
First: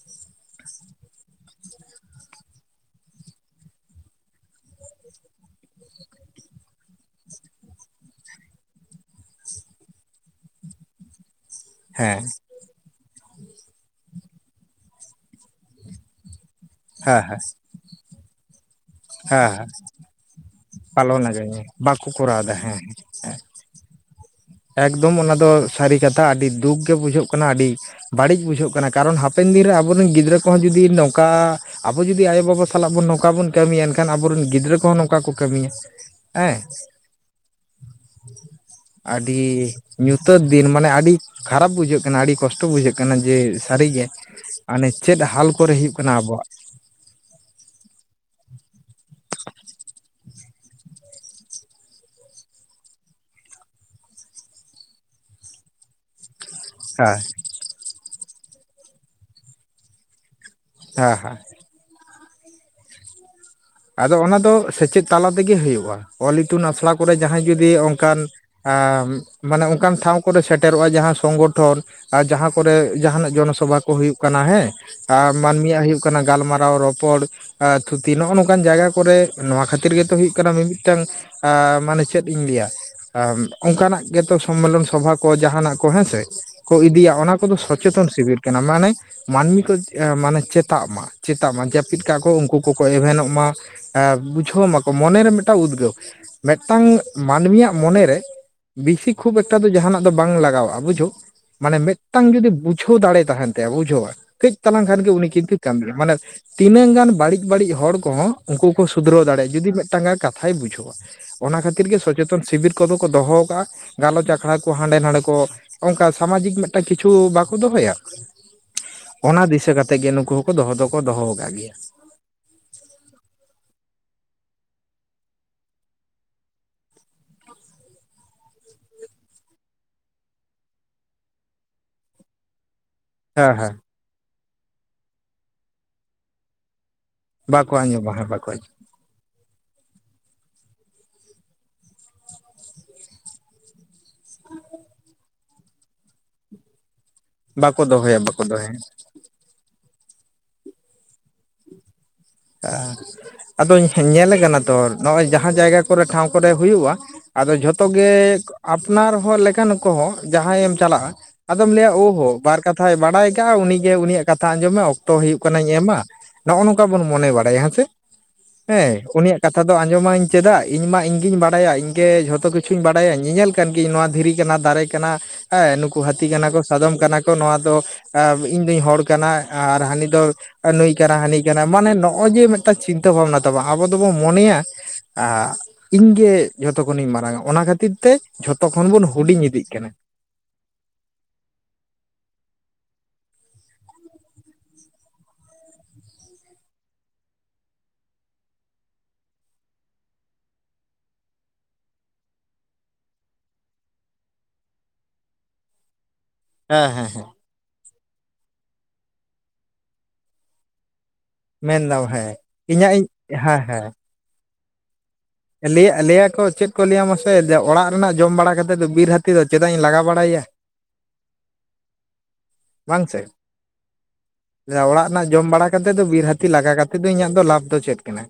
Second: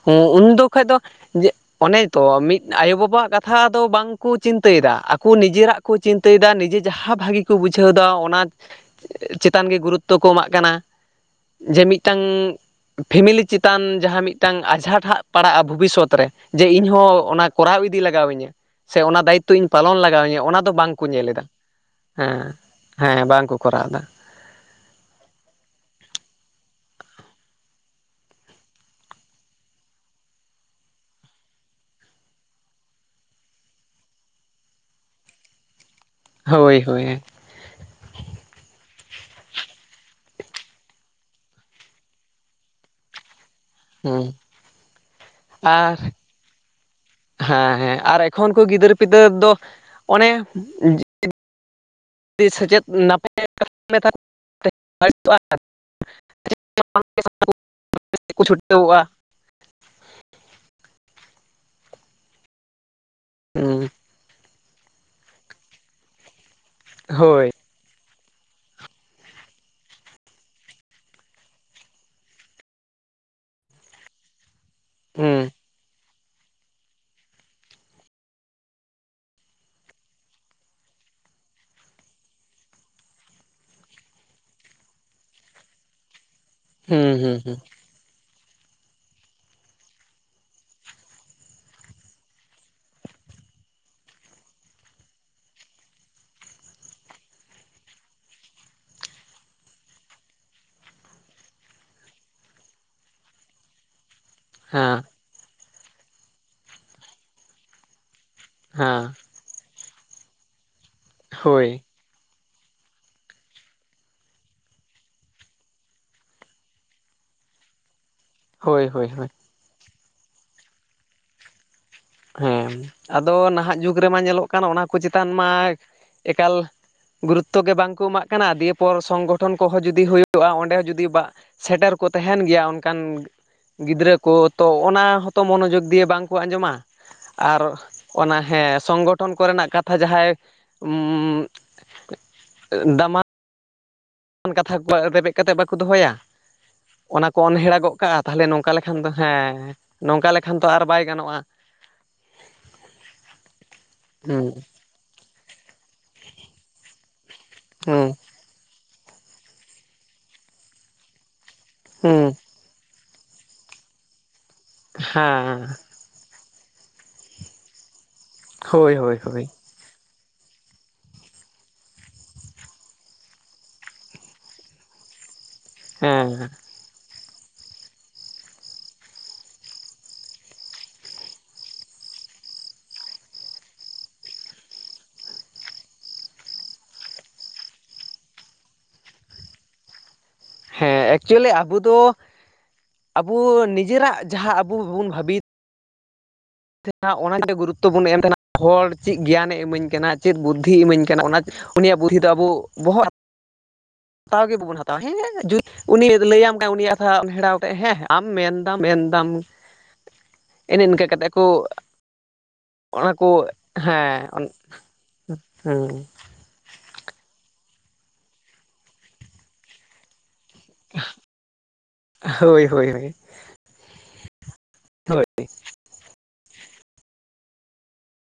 ᱦᱮᱸ ᱩᱱᱫᱚ ᱠᱷᱚᱡ ᱫᱚ ᱡᱮ ᱚᱱᱮ ᱛᱚ ᱢᱤᱫ ᱟᱭᱳ ᱵᱟᱵᱟᱣᱟᱜ ᱠᱟᱛᱷᱟ ᱫᱚ ᱵᱟᱝ ᱠᱚ ᱪᱤᱱᱛᱟᱹᱭᱮᱫᱟ ᱟᱠᱚ ᱱᱤᱡᱮᱨᱟᱜ ᱠᱚ ᱪᱤᱱᱛᱟᱹᱭᱮᱫᱟ ᱱᱤᱡᱮ ᱡᱟᱦᱟ ᱵᱷᱟᱜᱤ ᱠᱚ ᱵᱩᱡᱷᱟᱹᱣ ᱫᱟ ᱚᱱᱟ ᱪᱮᱛᱟᱱ ᱜᱮ ᱜᱩᱨᱩᱛᱩᱣ ᱠᱚ ᱮᱢᱟᱜ ᱠᱟᱱᱟ ᱡᱮ ᱢᱤᱫ ᱦᱮᱸ ᱴᱟᱝ ᱯᱷᱮᱢᱤᱞᱤ ᱪᱮᱛᱟᱱ ᱡᱟᱦᱟ ᱢᱤᱫ ᱢᱤᱫ ᱴᱟᱝ ᱟᱡᱷᱟᱴ ᱦᱟᱜ ᱯᱟᱲᱟᱜᱼᱟ ᱵᱷᱩᱵᱤᱥᱥᱚᱛ ᱨᱮ ᱡᱮ ᱤᱧ ᱦᱮᱸ ᱦᱚᱸ ᱦᱮᱸ ᱚᱱᱟ ᱠᱚᱨᱟᱣ ᱤᱫᱤ ᱞᱟᱜᱟᱣ ᱣᱤᱧᱟᱹ ᱥᱮ ᱚᱱᱟ ᱦᱮᱸ ᱫᱟᱭᱤᱛᱩᱣ ᱤᱧ ᱦᱮᱸ ᱯᱟᱞᱚᱱ ᱞᱟᱜᱟᱣ ᱣᱤᱧᱟᱹ ᱚᱱᱟ ᱫᱚ ᱵᱟᱝ ᱠᱚ ᱯᱟᱞᱚᱱ ᱧᱮᱞ ᱮᱫᱟ ᱟᱠᱟᱫ ᱜᱮᱭᱟ ᱵᱟᱠᱚ ᱦᱮᱸ ᱠᱚᱨᱟᱣ ᱮᱫᱟ ᱦᱮᱸ ᱵᱟᱝ ᱠᱚ ᱠᱚᱨᱟᱣᱮᱱᱟ ᱮᱜᱽᱫᱚᱢ ᱚᱱᱟ ᱫᱚ ᱥᱟᱹᱨᱤ ᱠᱟᱛᱷᱟ ᱟᱹᱰᱤ ᱫᱩᱠ ᱜᱮ ᱵᱩᱡᱷᱟᱹᱜ ᱠᱟᱱᱟ ᱟᱹᱰᱤ ᱵᱟᱲᱤᱡ ᱵᱩᱡᱷᱟᱹᱜ ᱠᱟᱱᱟ ᱠᱟᱨᱚᱱ ᱦᱟᱯᱮᱱ ᱫᱤᱱᱨᱮ ᱟᱵᱚᱨᱤᱱ ᱜᱤᱫᱽᱨᱟᱹ ᱠᱚᱦᱚᱸ ᱡᱩᱫᱤ ᱱᱚᱝᱠᱟ ᱟᱵᱚ ᱡᱩᱫᱤ ᱟᱭᱳ ᱵᱟᱵᱟ ᱥᱟᱞᱟᱜ ᱵᱚ ᱱᱚᱝᱠᱟ ᱵᱚᱱ ᱠᱟᱹᱢᱤᱭᱟ ᱮᱱᱠᱷᱟᱱ ᱟᱵᱚᱨᱤᱱ ᱜᱤᱫᱽᱨᱟᱹ ᱠᱚᱦᱚᱸ ᱱᱚᱝᱠᱟ ᱠᱚ ᱠᱟᱹᱢᱤᱭᱟ ᱦᱮᱸ ᱦᱳᱭ ᱦᱳᱭ ᱟᱹᱰᱤ ᱧᱩᱛᱟᱹᱛ ᱫᱤᱱ ᱢᱟᱱᱮ ᱟᱹᱰᱤ ᱠᱷᱟᱨᱟᱯ ᱵᱩᱡᱷᱟᱹᱜ ᱠᱟᱱᱟ ᱟᱹᱰᱤ ᱠᱚᱥᱴᱚ ᱵᱩᱡᱷᱟᱹᱜ ᱠᱟᱱᱟ ᱡᱮ ᱥᱟᱹᱨᱤᱜᱮ ᱦᱟᱱᱮ ᱪᱮᱫ ᱦᱟᱞ ᱠᱚᱨᱮ ᱦᱩᱭᱩᱜ ᱟᱨ ᱠᱟᱱᱟ ᱟᱵᱚᱣᱟᱜ ᱦᱮᱸ ᱦᱮᱸ ᱟᱨ ᱮᱠᱷᱚᱱ ᱠᱚ ᱜᱤᱫᱟᱹᱨ ᱯᱤᱫᱟᱹᱨ ᱫᱚ ᱚᱱᱮ ᱥᱮᱪᱮᱫ ᱱᱟᱯᱟᱭ ᱦᱮᱸ [unintelligible] [unintelligible] ᱪᱷᱩᱴᱟᱹᱣᱚᱜᱼᱟ ᱦᱮᱸ ᱦᱮᱸ ᱦᱩᱸ ᱟᱫᱚ ᱚᱱᱟ ᱫᱚ ᱥᱮᱪᱮᱫ ᱛᱟᱞᱟ ᱛᱮᱜᱮ ᱦᱩᱭᱩᱜᱼᱟ ᱚᱞ ᱤᱛᱩᱱ ᱟᱥᱲᱟ ᱠᱚᱨᱮ ᱡᱟᱦᱟᱸᱭ ᱦᱳᱭ ᱡᱩᱫᱤ ᱚᱱᱠᱟᱱ ᱢᱟᱱᱮ ᱚᱱᱠᱟᱱ ᱴᱷᱟᱶ ᱠᱚᱨᱮ ᱥᱮᱴᱮᱨᱚᱜᱼᱟᱭ ᱡᱟᱦᱟᱸ ᱥᱚᱝᱜᱚᱴᱷᱚᱱ ᱟᱨ ᱡᱟᱦᱟᱸ ᱠᱚᱨᱮ ᱡᱟᱦᱟᱱᱟᱜ ᱡᱚᱱᱚᱥᱚᱵᱷᱟ ᱠᱚ ᱦᱩᱭᱩᱜ ᱠᱟᱱᱟ ᱦᱮᱸ ᱦᱩᱸ ᱢᱟᱹᱱᱢᱤᱭᱟᱜ ᱦᱩᱭᱩᱜ ᱠᱟᱱᱟ ᱜᱟᱞᱢᱟᱨᱟᱣ ᱨᱚᱯᱚᱲ ᱛᱷᱩᱛᱤ ᱱᱚᱜᱼᱚ ᱱᱚᱝᱠᱟ [inaudible] ᱚᱱᱠᱟᱱ ᱡᱟᱭᱜᱟ ᱠᱚᱨᱮ ᱱᱚᱶᱟ ᱠᱷᱟᱹᱛᱤᱨ ᱜᱮᱛᱚ ᱦᱩᱭᱩᱜ ᱠᱟᱱᱟ ᱢᱤᱼᱢᱤᱫ ᱴᱟᱝ ᱢᱟᱱᱮ ᱪᱮᱫ ᱤᱧ ᱞᱟᱹᱭᱟ ᱚᱱᱠᱟᱱᱟᱜ ᱜᱮᱛᱚ ᱥᱚᱢᱮᱞᱚᱱ ᱥᱚᱵᱷᱟ ᱠᱚ ᱡᱟᱦᱟᱱᱟᱜ ᱠᱚ ᱦᱮᱸᱥᱮ ᱠᱚ ᱦᱩᱸ ᱤᱫᱤᱭᱟ ᱚᱱᱟ ᱦᱩᱸ ᱠᱚᱫᱚ ᱦᱩᱸ ᱥᱚᱪᱮᱛᱚᱱ ᱥᱤᱵᱤᱨ ᱠᱟᱱᱟ ᱢᱟᱱᱮ ᱢᱟᱹᱱᱢᱤ ᱠᱚ ᱢᱟᱱᱮ ᱪᱮᱛᱟᱜ ᱢᱟ ᱪᱮᱛᱟᱜ ᱢᱟ ᱡᱟᱹᱯᱤᱫ ᱠᱟᱜᱼᱟ ᱠᱚ ᱩᱱᱠᱩ ᱠᱚ ᱠᱚ ᱮᱵᱷᱮᱱᱚᱜ ᱢᱟ ᱢᱟ ᱮ ᱵᱩᱡᱷᱟᱹᱣ ᱢᱟᱠᱚ ᱢᱚᱱᱮᱨᱮ ᱢᱤᱫᱴᱟᱝ ᱩᱫᱽᱜᱟᱹᱣ ᱢᱤᱫ ᱴᱟᱝ ᱢᱟᱹᱱᱢᱤᱭᱟᱜ ᱢᱚᱱᱮ ᱨᱮ ᱵᱮᱥᱤ ᱠᱷᱩᱵ ᱮᱠᱴᱟ ᱫᱚ ᱡᱟᱦᱱᱟᱜ ᱫᱚ ᱵᱟᱝ ᱞᱟᱜᱟᱣᱚᱜᱼᱟ ᱵᱩᱡᱷᱟᱹᱣ ᱢᱟᱱᱮ ᱢᱤᱫ ᱴᱟᱝ ᱡᱩᱫᱤ ᱵᱩᱡᱷᱟᱹᱣ ᱫᱟᱲᱮ ᱛᱟᱦᱮᱱ ᱛᱟᱭᱟ ᱵᱩᱡᱷᱟᱹᱣᱟᱭ ᱠᱟᱹᱡ ᱛᱟᱞᱟᱝ ᱠᱷᱟᱱ ᱦᱮᱸ ᱜᱮ ᱩᱱᱤ [unintelligible] ᱢᱟᱱᱮ ᱛᱤᱱᱟᱹᱜ ᱜᱟᱱ ᱵᱟᱹᱲᱤᱡ ᱵᱟᱹᱲᱤᱡ ᱦᱚᱲ ᱠᱚᱦᱚᱸ ᱩᱱᱠᱩ ᱠᱚ ᱦᱮᱸ ᱥᱩᱫᱷᱨᱟᱹᱣ ᱫᱟᱲᱮᱭᱟᱜᱼᱟ, ᱡᱩᱫᱤ ᱢᱤᱫᱴᱟᱝ ᱜᱟᱱ ᱠᱟᱛᱷᱟᱭ ᱵᱩᱡᱷᱟᱹᱣᱟ᱾ ᱚᱱᱟ ᱦᱳᱭ ᱠᱷᱟᱹᱤᱨ ᱜᱮ [unintelligible] ᱡᱚᱛᱚᱱ ᱥᱤᱵᱤᱨ ᱠᱚᱫᱚ ᱠᱚ ᱫᱚᱦᱚᱣ ᱠᱟᱜᱼᱟ ᱜᱟᱞᱚᱪ ᱟᱠᱷᱲᱟ ᱠᱚ ᱦᱟᱸᱰᱮ ᱱᱟᱰᱮ ᱠᱚ ᱚᱱᱠᱟ ᱥᱟᱢᱟᱡᱤᱠ ᱢᱤᱫᱴᱟᱝ ᱠᱤᱪᱷᱩ ᱵᱟᱠᱚ ᱫᱚᱦᱚᱭᱟ᱾ ᱦᱳᱭ ᱦᱳᱭ ᱦᱳᱭ ᱚᱱᱟ ᱫᱤᱥᱟᱹ ᱠᱟᱛᱮ ᱜᱮ ᱱᱩᱠᱩ ᱦᱚᱸᱠᱚ ᱫᱚᱦᱚ ᱫᱚᱠᱚ ᱫᱚᱦᱚ ᱟᱠᱟᱟᱜ ᱜᱮᱭᱟ᱾ ᱦᱮᱸ᱾ ᱟᱫᱚ ᱱᱟᱦᱟᱜ ᱡᱩᱜᱽ ᱨᱮᱢᱟ ᱧᱮᱞᱚᱜ ᱠᱟᱱ ᱚᱱᱟ ᱠᱚ ᱪᱮᱛᱟᱱ ᱢᱟ ᱮᱠᱟᱞ ᱜᱩᱨᱩᱛᱛᱚ ᱜᱮ ᱵᱟᱝᱠᱚ ᱮᱢᱟᱜ ᱠᱟᱱᱟ ᱫᱤᱭᱮ ᱯᱚᱨ ᱥᱚᱝᱜᱚᱴᱷᱚᱱ ᱠᱚᱦᱚᱸ ᱡᱩᱫᱤ ᱦᱩᱭᱩᱜᱼᱟ ᱚᱸᱰᱮ ᱦᱚᱸ ᱡᱩᱫᱤ ᱥᱮᱴᱮᱨ ᱠᱚ ᱛᱟᱦᱮᱱ ᱜᱮᱭᱟ ᱚᱱᱠᱟᱱ ᱦᱮᱸ ᱦᱮᱸ ᱜᱤᱫᱽᱨᱟᱹ ᱠᱚ ᱛᱚ ᱚᱱᱟ ᱦᱚᱸᱛᱚ ᱢᱚᱱᱚᱡᱳᱜᱽ ᱫᱤᱭᱮ ᱵᱟᱝᱠᱚ ᱟᱸᱡᱚᱢᱟ ᱟᱨ ᱵᱟᱠᱚ ᱟᱸᱡᱚᱢᱟ ᱚᱱᱟ ᱵᱟᱠᱚ ᱟᱸᱡᱚᱢᱟ ᱦᱮᱸ ᱥᱚᱝᱜᱚ ᱜᱚᱴᱚᱱ ᱠᱚᱨᱮᱱᱟᱜ ᱠᱟᱛᱷᱟ ᱡᱟᱦᱟᱸᱭ ᱩᱸᱻ ᱮ ᱫᱟᱢᱟᱱ ᱠᱟᱛᱷᱟ ᱠᱚᱣᱟᱜ ᱨᱮᱵᱮᱫ ᱠᱟᱛᱮᱫ ᱵᱟᱠᱚ ᱫᱚᱦᱚᱭᱟ? ᱚᱱᱟ ᱠᱚ ᱵᱟᱠᱚ ᱚᱱᱦᱮᱟᱜᱚᱜ ᱠᱟᱜᱼᱟ ᱫᱚᱦᱚᱭᱟ ᱵᱟᱠᱚ ᱛᱟᱦᱞᱮ ᱫᱚᱦᱚᱭᱟ ᱱᱚᱝᱠᱟ ᱞᱮᱠᱷᱟᱱ ᱫᱚ ᱦᱮᱸ᱾ ᱱᱚᱝᱠᱟ ᱞᱮᱠᱷᱟᱱ ᱛᱚ ᱟᱨ ᱵᱟᱭ ᱜᱟᱱᱚᱜᱼᱟ᱾ ᱟᱫᱚᱧ ᱧᱮᱞᱮᱜ ᱦᱩᱸ ᱠᱟᱱᱟ ᱛᱚ ᱱᱚᱜᱼᱚᱭ ᱡᱟᱦᱟᱸ ᱡᱟᱭᱜᱟ ᱠᱚᱨᱮ ᱴᱷᱟᱶ ᱠᱚᱨᱮ ᱦᱩᱭᱩᱜᱼᱟ᱾ ᱟᱫᱚ ᱡᱷᱚᱛᱚ ᱜᱮ ᱦᱩᱸ ᱟᱯᱱᱟᱨ ᱦᱚᱲ ᱞᱮᱠᱟᱱ ᱠᱚᱦᱚᱸ ᱡᱟᱦᱟᱸᱭ ᱮᱢ ᱪᱟᱞᱟᱜᱼᱟ᱾ ᱟᱫᱚᱢ ᱞᱟᱹᱭᱟ ᱦᱩᱸ ᱚᱦᱳ ᱵᱟᱨ ᱠᱟᱛᱷᱟᱭ ᱵᱟᱰᱟᱭ ᱠᱟᱜᱼᱟ ᱩᱱᱤᱜᱮ ᱩᱱᱤᱭᱟᱜ ᱠᱟᱛᱷᱟ ᱟᱸᱡᱚᱢ ᱢᱮ ᱚᱠᱛᱚ ᱦᱩᱭᱩᱜ ᱦᱮᱸ ᱠᱟᱱᱟᱧ ᱮᱢᱟ᱾ ᱱᱚᱜ-ᱚ ᱱᱚᱝᱠᱟ ᱵᱚᱱ ᱢᱚᱱᱮ ᱵᱟᱲᱟᱭᱟ ᱦᱮᱸᱪᱮ᱾ ᱦᱳᱭ ᱦᱮᱸ ᱦᱳᱭ ᱩᱱᱤᱭᱟᱜ ᱦᱳᱭ ᱠᱟᱛᱷᱟ ᱟᱸᱡᱚᱢᱟᱹᱧ ᱪᱮᱫᱟᱜ? ᱤᱧ ᱢᱟ ᱤᱧᱜᱤᱧ ᱵᱟᱲᱟᱭᱟ᱾ ᱤᱧ ᱜᱮ ᱡᱷᱚᱛᱚ ᱠᱤᱪᱷᱩᱧ ᱵᱟᱲᱟᱭᱟ᱾ ᱧᱮᱧᱮᱞ ᱠᱟᱱ ᱜᱤᱭᱟᱹᱧ ᱱᱚᱣᱟ ᱫᱷᱤᱨᱤ ᱠᱟᱱᱟ ᱫᱟᱨᱮ ᱠᱟᱱᱟ ᱦᱮ ᱱᱩᱠᱩ ᱦᱟᱹᱛᱤ ᱦᱮᱸ ᱠᱟᱱᱟ ᱠᱚ᱾ ᱥᱟᱫᱚᱢ ᱠᱟᱱᱟ ᱠᱚ, ᱱᱚᱣᱟ ᱫᱚ ᱟ, ᱤᱧ ᱫᱩᱧ ᱦᱚᱲ ᱠᱟᱱᱟ ᱟᱨ ᱦᱟᱹᱱᱤ ᱫᱚ ᱱᱩᱭ ᱠᱟᱱᱟ ᱦᱟᱹᱱᱤ ᱠᱟ ᱢᱟᱱᱮ ᱱᱚᱜᱼᱚᱭ ᱡᱮ ᱢᱤᱫᱴᱟᱝ ᱪᱤᱱᱛᱟᱹ ᱵᱷᱟᱵᱽᱱᱟ ᱛᱟᱵᱚ ᱟᱵᱚ ᱫᱚᱵᱚᱱ ᱢᱚᱱᱮᱭᱟ ᱟ ᱤᱧ ᱜᱮ ᱡᱷᱚᱛᱚ ᱠᱷᱚᱱᱤᱧ ᱢᱟᱨᱟᱝ-ᱟ᱾ ᱚᱱᱟ ᱠᱷᱟᱹᱛᱤᱨ ᱛᱮ ᱡᱷᱚᱛᱚ ᱠᱷᱚᱱ ᱵᱚᱱ ᱦᱩᱰᱤᱧ ᱤᱫᱤᱜ ᱠᱟᱱᱟ᱾ ᱦᱮᱸ ᱮᱠᱪᱩᱞᱤ ᱟᱵᱚ ᱫᱚ ᱟᱵᱚ ᱱᱤᱡᱮᱨᱟᱜ ᱡᱟᱦᱟᱸ ᱟᱹᱵᱩ ᱵᱚᱱ ᱵᱷᱟᱵᱤᱛ [unintelligible] ᱚᱱᱟᱛᱮ ᱜᱩᱨᱩᱛᱚ ᱵᱚᱱ ᱮᱢ ᱛᱟᱦᱮᱱᱟ ᱦᱚᱲ ᱪᱮᱫ ᱜᱮᱭᱟᱱ ᱮ ᱤᱢᱟᱹᱧ ᱠᱟᱱᱟ ᱪᱮᱫ ᱵᱩᱫᱽᱫᱷᱤ ᱤᱢᱟᱹᱧ ᱠᱟᱱᱟ᱾ ᱚᱱᱟ ᱩᱱᱤᱭᱟᱜ ᱵᱩᱫᱷᱤ ᱫᱚ ᱟᱵᱚ ᱵᱚᱦᱚᱜ ᱦᱟᱛᱟᱣ ᱜᱮ ᱵᱟᱵᱚᱱ ᱦᱟᱛᱟᱣᱟ ᱦᱮᱸ᱾ [unintelligible] ᱩᱱᱤ ᱡᱩᱫᱤ ᱞᱟᱹᱭᱟᱢ ᱠᱟᱱ ᱦᱮᱸ ᱩᱱᱤᱭᱟᱜ ᱦᱮᱸ ᱠᱟᱛᱷᱟ ᱦᱮᱸ ᱚᱱᱦᱮᱲᱟᱣ ᱠᱟᱛᱮ ᱦᱮᱸ ᱦᱮᱸ ᱟᱢ ᱢᱮᱱᱫᱟᱢ ᱢᱮᱱᱫᱟᱢ᱾ ᱮᱱ ᱤᱱᱠᱟᱹ ᱠᱟᱛᱮᱜ ᱠᱚ, ᱢᱮᱱᱫᱟᱢ ᱦᱮᱸ ᱤᱧᱟᱹᱜ ᱤᱧ ᱚᱱᱟ ᱠᱚ ᱦᱮᱸ ᱦᱮᱸ ᱟᱞᱮᱭᱟᱜ ᱟᱞᱮᱭᱟᱜ ᱠᱚ ᱪᱮᱫ ᱠᱚ ᱞᱟᱹᱭᱟ ᱢᱟᱥᱮ᱾ ᱚᱲᱟᱜ ᱨᱮᱱᱟᱜ ᱡᱚᱢ ᱵᱟᱲᱟ ᱠᱟᱛᱮᱫ ᱫᱚ ᱵᱤᱨ ᱦᱟᱹᱛᱤ ᱫᱚ ᱪᱮᱫᱟᱜ ᱤᱧ ᱞᱟᱜᱟ ᱵᱟᱲᱟᱭᱮᱟ᱾ ᱦᱳᱭ ᱦᱳᱭ ᱦᱳᱭ ᱵᱟᱝ ᱥᱮ᱾ ᱚᱲᱟᱜ ᱦᱳᱭ ᱨᱮᱱᱟᱜ ᱡᱚᱢ ᱵᱟᱲᱟ ᱠᱟᱛᱮᱫ ᱫᱚ ᱵᱤᱨ ᱦᱟᱹᱛᱤ ᱞᱟᱜᱟ ᱠᱟᱛᱮᱫ ᱫᱚ ᱤᱧᱟᱹᱜ ᱫᱚ ᱞᱟᱵᱽ ᱫᱚ ᱪᱮᱫ ᱠᱟᱱᱟ?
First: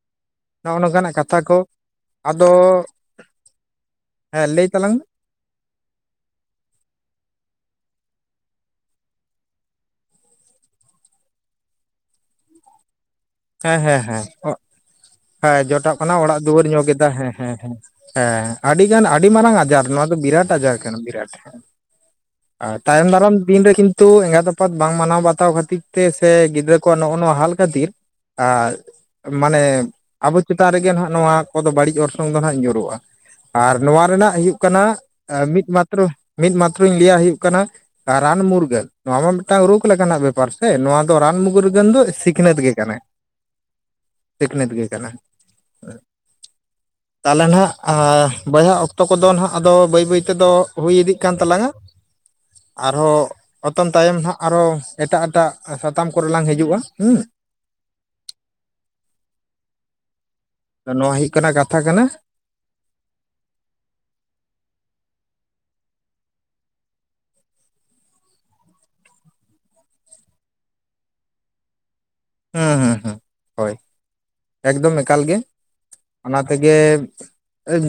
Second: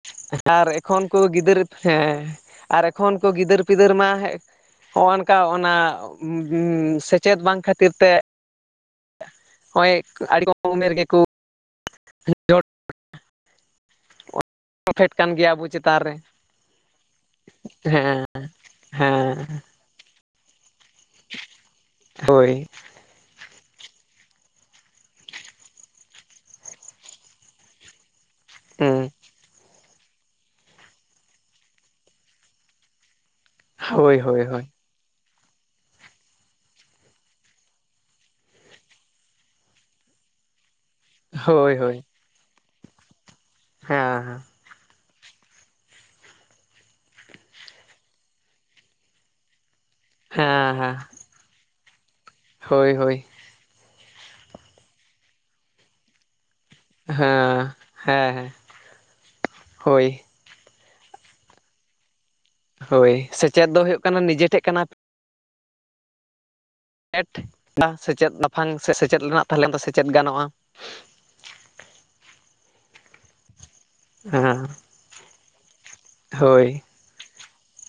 [unintelligible] ᱟᱨ ᱱᱚᱜᱼᱚ ᱮᱠᱷᱚᱱ ᱱᱚᱝᱠᱟᱱᱟᱜ ᱠᱚ ᱠᱟᱛᱷᱟ ᱜᱤᱫᱟᱹᱨ ᱦᱮᱸ, ᱟᱫᱚ ᱟᱨ ᱮᱠᱷᱚᱱ ᱠᱚ ᱜᱤᱫᱟᱹᱨ ᱯᱤᱫᱟᱹᱨ ᱢᱟ ᱦᱮᱸ ᱞᱟᱹᱭ ᱛᱟᱞᱟᱝ ᱢᱮ [unintelligible] ᱚᱱᱠᱟ ᱚᱱᱟ ᱩᱸᱻᱦᱩᱸ ᱥᱮᱪᱮᱫ ᱵᱟᱝ ᱠᱷᱟᱹᱛᱤᱨ ᱛᱮ᱾ ᱦᱳᱭ ᱟᱹᱰᱤ ᱠᱚᱢ ᱩᱢᱮᱨ ᱜᱮᱠᱚ ᱡᱚᱴ ᱦᱮᱸ ᱦᱮᱸ ᱦᱮᱸ᱾ ᱯᱷᱮᱰ ᱠᱟᱱ ᱮ ᱜᱮᱭᱟ ᱟᱵᱚ ᱡᱚᱴᱟᱜ ᱪᱮᱛᱟᱱ ᱠᱟᱱᱟ ᱨᱮ ᱚᱲᱟᱜ ᱫᱩᱣᱟᱹᱨ ᱧᱚᱜ ᱠᱮᱫᱟ ᱦᱮᱸ ᱦᱮᱸ ᱦᱮᱸ᱾ ᱦᱮᱸ᱾ ᱟᱹᱰᱤ ᱜᱟᱱ ᱟᱹᱰᱤ ᱦᱮᱸ ᱢᱟᱨᱟᱝ ᱟᱡᱟᱨ ᱱᱚᱣᱟ ᱫᱚ ᱵᱤᱨᱟᱴ ᱟᱡᱟᱨ ᱵᱤᱨᱟᱴ᱾ ᱦᱳᱭ᱾ ᱟᱨ ᱛᱟᱭᱚᱢ ᱫᱟᱨᱟᱢ ᱫᱤᱱ ᱨᱮ ᱠᱤᱱᱛᱩ ᱮᱸᱜᱟᱛ ᱟᱯᱟᱛ ᱵᱟᱝ ᱢᱟᱱᱟᱣ ᱵᱟᱛᱟᱣ ᱠᱷᱟᱹᱛᱤᱨ ᱛᱮ ᱥᱮ ᱜᱤᱫᱽᱨᱟᱹ ᱠᱚᱣᱟᱜ ᱱᱚᱜ-ᱚ ᱱᱚᱣᱟ ᱦᱟᱞ ᱠᱷᱟᱹᱛᱤᱨ ᱟᱨ ᱦᱩᱸ ᱢᱟᱱᱮ ᱟᱵᱚ ᱪᱮᱛᱟᱱ ᱨᱮᱜᱮ ᱱᱷᱟᱜ ᱱᱚᱣᱟ ᱠᱚᱫᱚ ᱵᱟᱹᱲᱤᱡ ᱚᱨᱥᱚᱝ ᱫᱚ ᱱᱷᱟᱜ ᱧᱩᱨᱩᱜ-ᱟ᱾ ᱟᱨ ᱱᱚᱣᱟ ᱦᱳᱭ ᱨᱮᱱᱟᱜ ᱦᱳᱭ ᱦᱩᱭᱩᱜ ᱦᱳᱭ ᱠᱟᱱᱟ, ᱢᱤᱫ ᱢᱟᱛᱨᱚ ᱢᱤᱫ ᱢᱟᱛᱨᱚᱧ ᱞᱟᱹᱭᱟ, ᱦᱩᱭᱩᱜ ᱠᱟᱱᱟ ᱨᱟᱱ ᱢᱩᱨᱜᱟᱹᱱ ᱱᱚᱣᱟ ᱢᱟ ᱢᱤᱫᱴᱟᱝ ᱨᱚᱜᱽ ᱞᱮᱠᱟᱱᱟᱜ ᱵᱮᱯᱟᱨ ᱥᱮ? ᱱᱚᱣᱟ ᱛᱚ ᱨᱟᱱ ᱦᱳᱭ ᱢᱩᱜᱩᱨᱜᱟᱹᱱ ᱫᱚ ᱥᱤᱠᱷᱱᱟᱹᱛ ᱜᱮ ᱠᱟᱱᱟ᱾ ᱦᱟᱸ᱾ ᱥᱤᱠᱷᱱᱟᱹᱛ ᱜᱮ ᱠᱟᱱᱟ᱾ ᱛᱟᱦᱞᱮ ᱱᱷᱟᱜ ᱟ ᱵᱚᱭᱦᱟ ᱚᱠᱛᱚ ᱠᱚᱫᱚ ᱱᱷᱟᱜ ᱟᱫᱚ ᱵᱟᱹᱭ ᱵᱟᱹᱭ ᱛᱮᱫᱚ ᱦᱮᱸ ᱦᱩᱭ ᱦᱮᱸ ᱤᱫᱤᱜ ᱠᱟᱱ ᱛᱟᱞᱟᱝᱟ ᱦᱳᱭ ᱦᱳᱭ ᱟᱨᱦᱚᱸ ᱚᱛᱚᱢ ᱛᱟᱭᱚᱢ ᱦᱟᱸᱜ ᱟᱨᱚ ᱮᱴᱟᱜ ᱮᱴᱟᱜ ᱥᱟᱛᱟᱢ ᱠᱚᱨᱮ ᱞᱟᱝ ᱦᱤᱡᱩᱜ-ᱟ ᱦᱮᱸ ᱦᱮᱸ ᱦᱮᱸ ᱦᱳᱭ ᱚ ᱱᱚᱣᱟ ᱦᱩᱭᱩᱜ ᱠᱟᱱᱟ ᱠᱟᱛᱷᱟ ᱠᱟᱱᱟ ᱦᱳᱭ ᱥᱮᱪᱮᱫ ᱫᱚ ᱦᱳᱭ ᱠᱟᱱᱟ ᱱᱤᱡᱮᱴᱷᱮᱡ ᱠᱟᱱᱟ ᱮᱰ ᱥᱮᱪᱮᱫ ᱞᱟᱯᱷᱟᱝ ᱥᱮ ᱥᱮᱪᱮᱫ ᱨᱮᱱᱟᱜ ᱛᱟᱦᱞᱮᱱ ᱫᱚ ᱥᱮᱪᱮᱫ ᱜᱟᱱᱚᱜ-ᱟ ᱦᱮᱸ ᱦᱮᱸ ᱦᱚᱸ ᱦᱳᱭ ᱦᱮᱸ ᱮᱠᱫᱚᱢ ᱮᱠᱟᱞ ᱜᱮ ᱚᱱᱟ ᱦᱳᱭ ᱛᱮᱜᱮ᱾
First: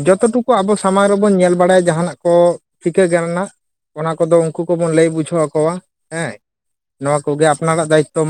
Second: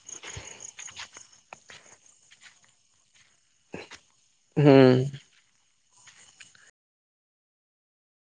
ᱡᱚᱛᱚ ᱴᱩᱠᱩ ᱟᱵᱚ ᱥᱟᱢᱟᱝ ᱨᱮᱵᱚᱱ ᱧᱮᱞ ᱵᱟᱲᱟᱭᱟ ᱡᱟᱦᱟᱱᱟᱜ ᱠᱚ ᱪᱤᱠᱟᱹ ᱜᱟᱱ ᱮᱱᱟ? ᱚᱱᱟ ᱠᱚᱫᱚ ᱩᱱᱠᱩ ᱠᱚᱵᱚᱱ ᱦᱩᱸ ᱞᱟᱹᱭ ᱵᱩᱡᱷᱟᱹᱣ ᱟᱠᱚᱣᱟ ᱦᱮᱸ᱾ ᱱᱚᱣᱟ ᱠᱚᱜᱮ ᱟᱯᱱᱟᱨᱟᱜ ᱫᱟᱭᱤᱛᱚ [unintelligible]